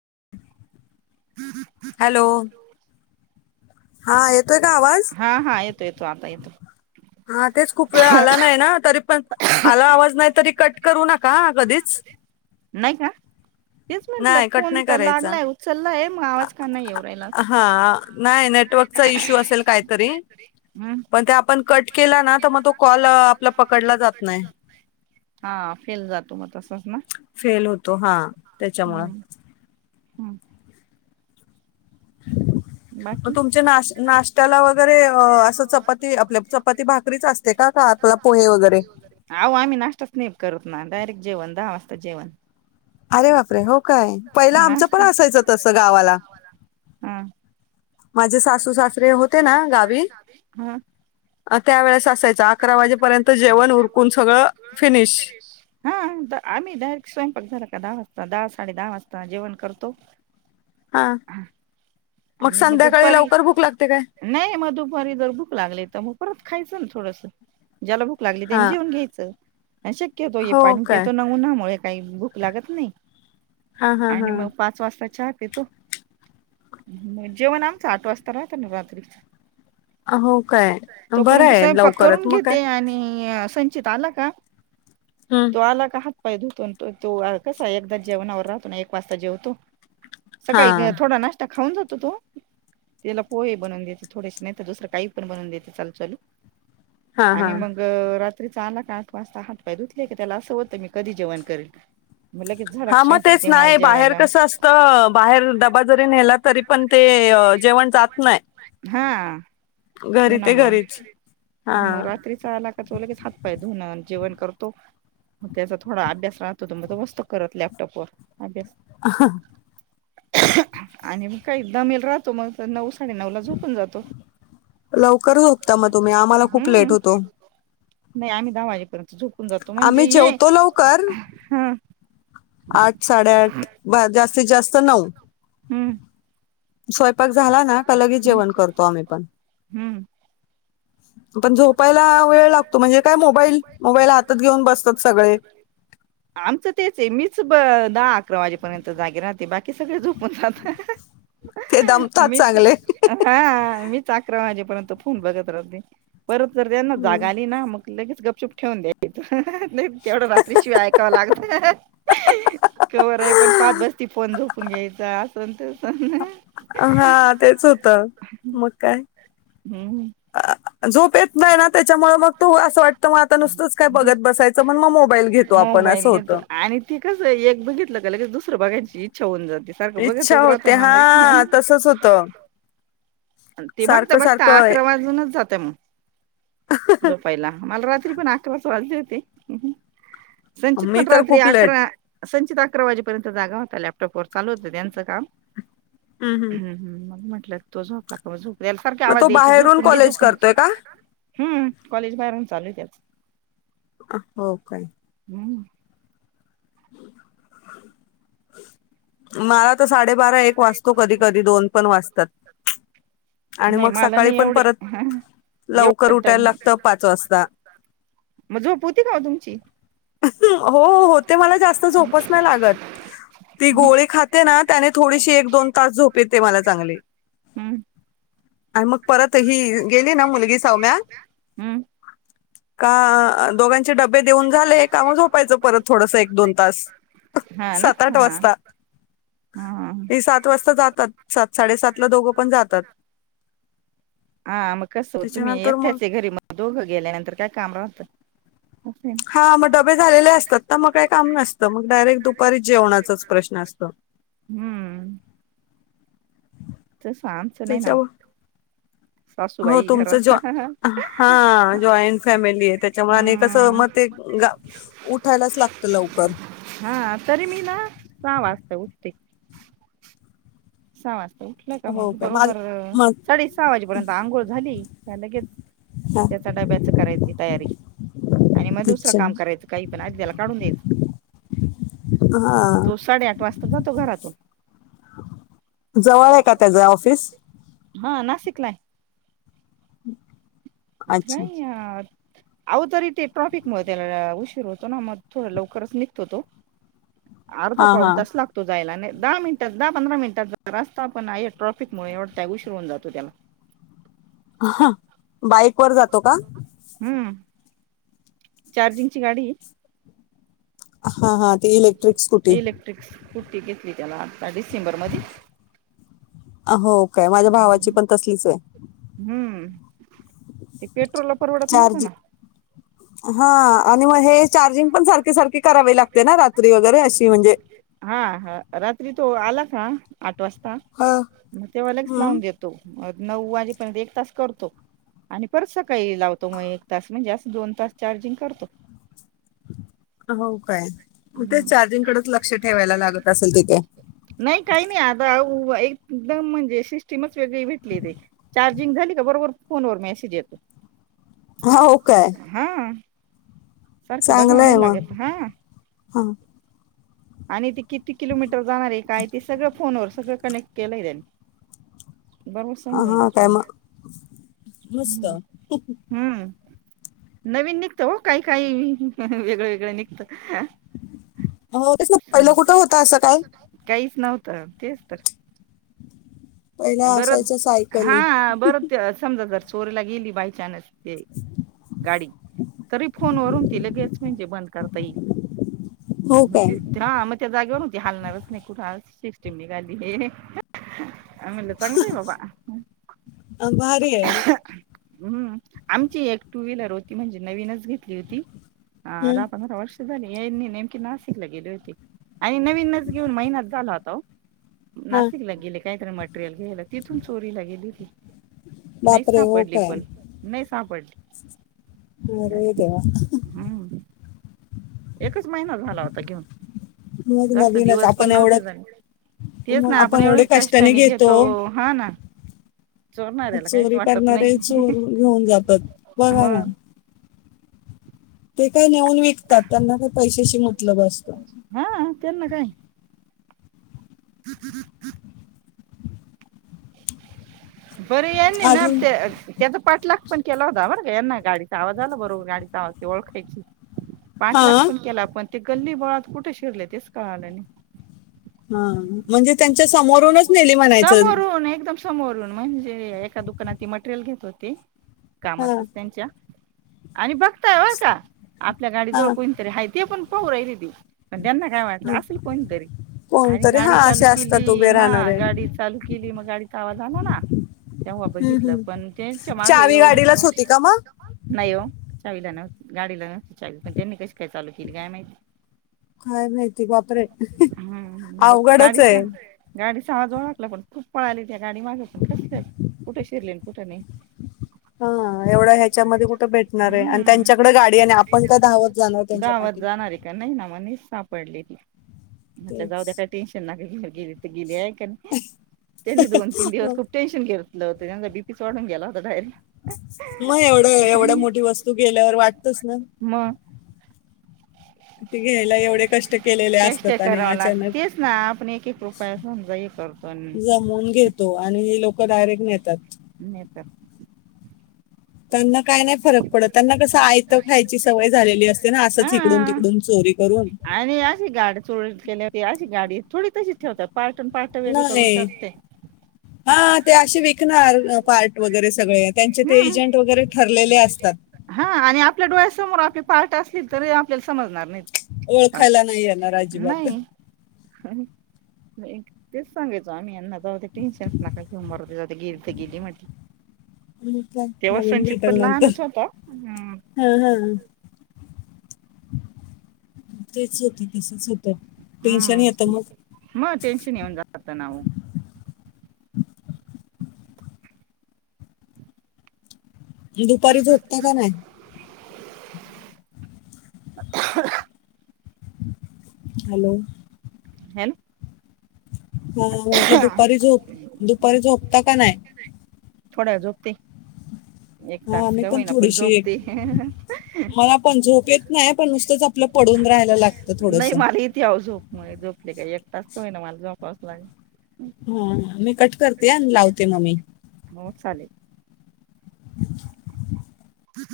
[inaudible] Hello [unintelligible] हा हा येतोय का आवाज? हा हा येतो येतो आता येतो हा तेच खूप वेळ आला नाही ना तरी पण आला आवाज नाही तरी कट करू नका हा कधीच [inaudible] नाही का तेच म्हंटलं नाही कट फोन नाही तर करायचा लागलाय उचललाय मग आवाज का नाही येऊ राहिला असं हा नाही नेटवर्कचा इश्यू असेल काहीतरी हम् पण आपण कट केला ना तर मग तो कॉल आपला पकडला जात नाही हा फेल जातो मग तसच ना [unintelligible] फेल होतो हा त्याच्यामुळं, हम्म [inaudible] मग बाकी तुमच्या नाश्याला नाश्ता वगैरे असं चपाती आपल्या चपाती भाकरीच असते का? का आपला पोहे वगैरे आहो आम्ही नाश्ता स्नेप करत ना डायरेक्ट जेवण दहा वाजता जेवण, अरे वापरे हो काय पहिलं आमचं पण नाश्ता असायचं तस गावाला, हा माझे सासू सासरे होते ना गावी अ, त्यावेळेस त्या वेळेस असायचं असायच अकरा वाजेपर्यंत उरकून जेवण सगळं फिनिश. फिनश, आम्ही डायरेक्ट स्यंपाक झाला का दहा वाजता दहा साडे दहा वाजता जेवण करतो. हा आणि मग दुपारी नाही मग दुपारी जर भूक लागली तर मग परर, खायचं ना थोडस ज्याला भूक लागली. त्यानी हां. जेवन घ्यायचं. शक्यतो हे हो पाणी काय? पेतो न उनामुळे काही भूक लागत नाही. हां, हां, आणि हां. मग पाच वाजताच्या, तो जेवण आमचं आठ वाजता राहत ना रात्रीच, हो काय? बरं तोपर्यंत आहे स्वयंपाक लवकरच करून मग काय? घेते, आणि संचित आला का, हं. तो आला हात पाय धुतो, तु त तू कसा एकदा जेवणावर राहतो ना एक वाजता जेवतो, सकाळी हां. थोडा नाष्ट, खाऊ जातो तो त्यािला पोहे बनून देतो थोडेस नाही तर दुसरं काही पण बनून देत, चालू चालू हां, आणि हां. मग, तरी चांगला का आठ वाजता हात पाय धुतले की त्याला असं वाटतं मी कधी जेण करल, हा मग तेच नाही बाहेर कस असत बाहेर डबा जरी नेला तरी पण ते, जेवण जात नाही. हा घरी ते ऊणामुळं घरीच. मग हां. रात्रीचा आला का चलगेच हात पाय धुन जेवण, करतो तो मग त्याचा थोडा अभ्यास राहतो मग मस्त करत लॅपटॉप व अभ्यास, ह आणि मग काही दमल राहतो, मग नऊ साडेनऊ ला झोपून जातो. लवकर झोपता मग तुम्ही आम्हाला खूप लेट हम्म होतो. नाही आम्ही दहा वाजेपर्यंत झोकून जातो. म्हणजे आम्ही ये जेवतो ह, आठ साडेआठ जास्तीत जास्त नऊ, हम्म स्वयंपाक झाला ना की लगच हम्म जेवण करतो आम्ही पण, हम्म पण झोपायला वेळ लागतो, म्हणजे काय मोबाईल मोबाईल हातात घेऊन बसतात सगळे. आमचं तेच आहे मीच, दहा अकरा वाजेपर्यंत जागे राहते बाकी सगळे झोपून जह, ते दमतात मीच चांगले हा मीच अकरा वाजेपर्यंत फोन बघत राहदी, परत तर त्यांना जागाली ना मग लगेच गपचूप ठेवून द्याच नाही तर, तेवढं रात्री शिवाय ऐकावं लागत खर आहे, पण पाच बजती फोन झोप, आपण घ्यायच असन तस हा तेच होत मग काय, हम्म झोप येत नाही ना त्याच्यामुळे मग तू असं वाटतं मग आता नुसतंच काय बघत बसायचं मग मग मोबाईल घेतो आपण असं बाईल घेतो होतं आणि, ती कसं एक बघितलं की दुसं बघायची इच्छा होऊन जात. इच्छा होते हा तसच होत, ते बघता बघता अकरा वाजूनच जातं मग झोपायला मला, पण अकरा वाजले होते संचित मी पण तर रात्री खूप लेट अकरा, संचित अकरा वाजेपर्यंत जागा होता लॅपटॉपवर चालू होत. त्यांचं काम, हम मग हम मग म्हटलंय तो झोपला का झोप, त्यालसारखी आवाज तो द्यायची बाहेरून झोपून घे कॉलेज झोपून घ, करतोय का हम्म कॉलेज बाहेरून चालू त्याच, हो काय हम्म [inaudible] मला तर साडेबारा एक वाचतो कधी कधी दोन पण वाचतात नाही मला नाही एवढे लवकर एवढ टाईम उठायला नाई लागतं पाच वाजता मग झोप होती काव तुमची हो, हो मला जास्त झोपच नाही लागत ती गोळी खाते ना त्याने थोडीशी एक दोन तास झोप येत ते मला चांगली हम्म आणि मग परत ह गेली ना मुलगी सौम्या हम्म का दोघांचे डबे देऊन झाले काम झोपायचं परत थोडसं एक दोन तास हा ना हा हा ते सात वाजता जातात सात साडेसात ला दोघं पण जातात हा मग कसं तुम्ही त्याच्यानंतर मग एकट्याचे घरी मग दोघं गेल्यानंतर काय काम राहत आहे ना हा मग डबे झालेले असतात ना मग काय काम नसतं मग डायरेक्ट दुपारी जेवणाचाच प्रश्न असतो हम्म तर समचं नाही नाव ह हो तुमच हा जॉईंट फॅमिली आहे त्याच्यामुळे आणि कसं हम्म म ते ग उठायलाच लागत लवकर हा तरी मी ना सहा वाचत उठते सहा वाजता उठलं का हो मग माझ बरोबर मग साडे सहा वाजेपर्यंत आंघोळ झाली लगेच हा त्याचा डब्याच करायची तयारी आणि मग दुसरं अच्छा काम करायचं काही पण आ त्याला काढून द्यायच हा तो साडेआठ वाजता जातो घरातून जवळ आहे का त्याच ऑफिस हा नाशिकलाय का अच्छा अहो तरी ते ट्रॉफिक म त्याला उशीर होतो ना मग थोडा लवकरच निघतो तो अर्ध हा पावन हा तस लागतो जायला न दहा मिनिटात दहा पंधरा मिनिटात रस्ता पण आहे ट्रॅफिक मु एवढय उशरवून जातो त्याला ह बाईक वर जातो का हम्म चार्जिंगची गाडी हा, हा ते इलेक्ट्रिक स्कूटी स्कूटी घेतली त्याला आता डिसेंबरमध्ये अ हो काय माझ्या भावाची पण तसलीच आहे हम्म ते पेट्रोल ला परवडत नव्हतं चार्ज ना हा हे चार्जिंग पण सारखे, सारखे करावे लागते ना रात्री वगैरे अशी म्हणजे हा हा रात्री तो आला का आठ वाजता ह मग ते्हालगच लावून हम्म देतो नऊ् वाजेपर्यंत एक तास करतो आणि परत सकाळी लावतो मग एक तास म्हणजे अस दोन तास चार्जिंग करतो हो काय मग ते हम्म चार्जिंग कडेच लक्ष ठेवायला लागत असेल तिथे नाही काही नाही आता एकदम म्हणजे सिस्टमच वेगळी भेटली ते चार्जिंग झाली का बरोबर फोनवर मेसेज येतो हा हो काय हा सारखं बघव चांगलं आहे नाही मग लागत हा हा आणि ते किती किलोमीटर जाणार आहे काय ते सगळं फोनवर सगळ कनेक्ट केला आहे त्यांनी बरोबर समजून हा जात काय म मग मस्त हम् हम्म नवीन निघत हो काही, काही वेगळं, वेगळं निघतं हो त्यास पहिलं कुठं होत असं काय काहीच नव्हतं तेचतर पहिला बर असायचं सायकली हा बर समजा जर चोरीला गेली बाय चानस ते गाडी तरी फोन वरून ती लगेच म्हणजे बंद करता येईल. हो म काय ते हा म ते जागेवरून ते हालणारच नाही कुठ अशी सिस्टीम निघालीये अ ह ह. आम्हीला चांगलंय बाबा अ अं, भारी आहे ह ह. हम्म आमची एक टू व्हीलर होती म्हणजे नवीनच घेतली होती. हा हं, दहा पंधरा वर्ष झाली. यांनी नेमकीे नाशिकला गेले होते आणि नवीनच घेऊन महिनाच झाला होता ओ. हा नाशिकला गेले कायतरी मटेरियल घ्यायला तिथून चोरीला गेली होती. नाहीच बापरे हो सापडली काय पण नाही सापडली. अरे गाडी देवा अ ह हम्म एकच महिना झाला होता घेऊन. मग जास्त नवीनच दिवस पण आपण एवढं नव्हते झाले तेच मग ना आपण एवढे एवढ्या कष्टाने घेतो हा ना चोरणाऱ्याला काहीच चोरी वाटत करणारे नाही चोर घेऊन जातात बघा ना. मग ते काय नेऊन विकतात त्यांना काय पैशाशी मतलब असत. हा त्यांना काय? [inaudible] बर यांनी ना अजून ते त्याचा पाठलाग पण केला होता बर यांना गाडीचा आवाज आला बरोबर गाडीचा आवाज ते ओळखायची हा पाठलाग पण केला पण ते गल्ली बोळात कुठे शिरले तेच कळाल नाही. हा म्हणजे त्यांच्या समोरूनच नेली म्हणायचं. हो ना एकदम समोरून म्हणजे एका दुकानात ते मटेरियल घेत होते हा कामातच त्यांच्या आणि बघ का बर का आपल्या गाडीजवळ हा कोणीतरी हाय ते पण पाहू राहिले होते. पण त्यांना काय वाटलं असेल कोणीतरी आणि कोणतरी हा गाडी असे चालू असतात केली उभे राहणार हा आहे गाडी चालू केली म गाडीचा आवाज आला ना तेव्हा हम्म बघितलं पण हम्म तेच्या मागे चावी येऊन गाडीलाच होती का मग नाही ओ. चावीला नव्ह गाडीला नव्हती चावी पण त्यांनी कशी काय चालू केली काय माहिती? काय माहिती? अ हं बापरे हम्म मग अवघडच आहे. गाडीचा गाडीचा आवाज ओळखला पण खूप पळाले त्या गाडीमागे पण कशी कुठे शिरले अण कुठे नाही. [inaudible] हा एवढं ह्याच्यामध्ये कुठं भेटणारयं आणि हम्म त्यांच्याकडे गाडी आहे आणि आपण का धावत जाणार गावात त्यांच्यापाठी. जाणार का नाही ना मनिष साप पडलेली म्हटलं जाऊ द्या तेच काय टेन्शन नका घेऊ गेली तर गेली आहे का नाही. त्यांनी दोन तीन दिवस खूप टेनशन घेतलं होत त्याचा बी पीच वाढून गेला होता डायरेक्ट. मग एवढं एवढ्या मोठी वस्तू गेल्यावर वाटतच ना. मग [inaudible] घ्यायला एवढे कष्ट केलेले कष्ट असतात आणि करावं अचानक लागत तेच ना आपण एक एक रुपया समजा हे करतो आणि जमवून घेतो आणि लोक डायरेक्ट नेतात. नेतात. त्यांना काय नाय फरक पडत त्यांना कसं आयत खायची सवय झालेली असते ना असंच इकडून हा तिकडून चोरी करून. आणि अशी गाडी चोरी केल्यावर ते अशी गाडी थोडी तशीच ठेवतात. पाार्टन पाार्ट वेगळे करून नाही टाकते. हा ते असे विकणार पार्ट वगैरे सगळे त्यांचे ते हम्म एजंट वगैरे ठरलेले असतात. हा आणि आपल्या डोळ्यासमोर आपले पार्ट असतील तरी आपल्याला समजणार नाहीत. पार्ट ओळखायला नाही येणार अजिबात अ ह ह. तेच सांगायचो आम्ही यांना जाऊ ते टेंशनच नका कि मरुदे जाऊ दे गेली तर गेली म्हटलंय मग काय नवीन भेटलं नंतर होता हम्म हा हा. तेच होतं कि सतत होतं टेंशन येतं मग टेंशन येऊन जातात त्यान ओ. दुपारी झोपता का नाही? आहा आहा हॅलो! हॅन हो म्हटलं दुपारी झोप दुपारी झोपता का नाही? थोड्यावेळ झोपते. एक हो तास मी का पण होईना थोडीशी झोपते नाही मला पण झोप येत नाही पण नुसतंच आपलं पडून राहायला लागतं थोडस नाही मला इथे याव झोप मग झोपले काय एक तास का होई ना मला जोपावं लागे हो मी कट करते. आणि लावते मग मी हो चालेल.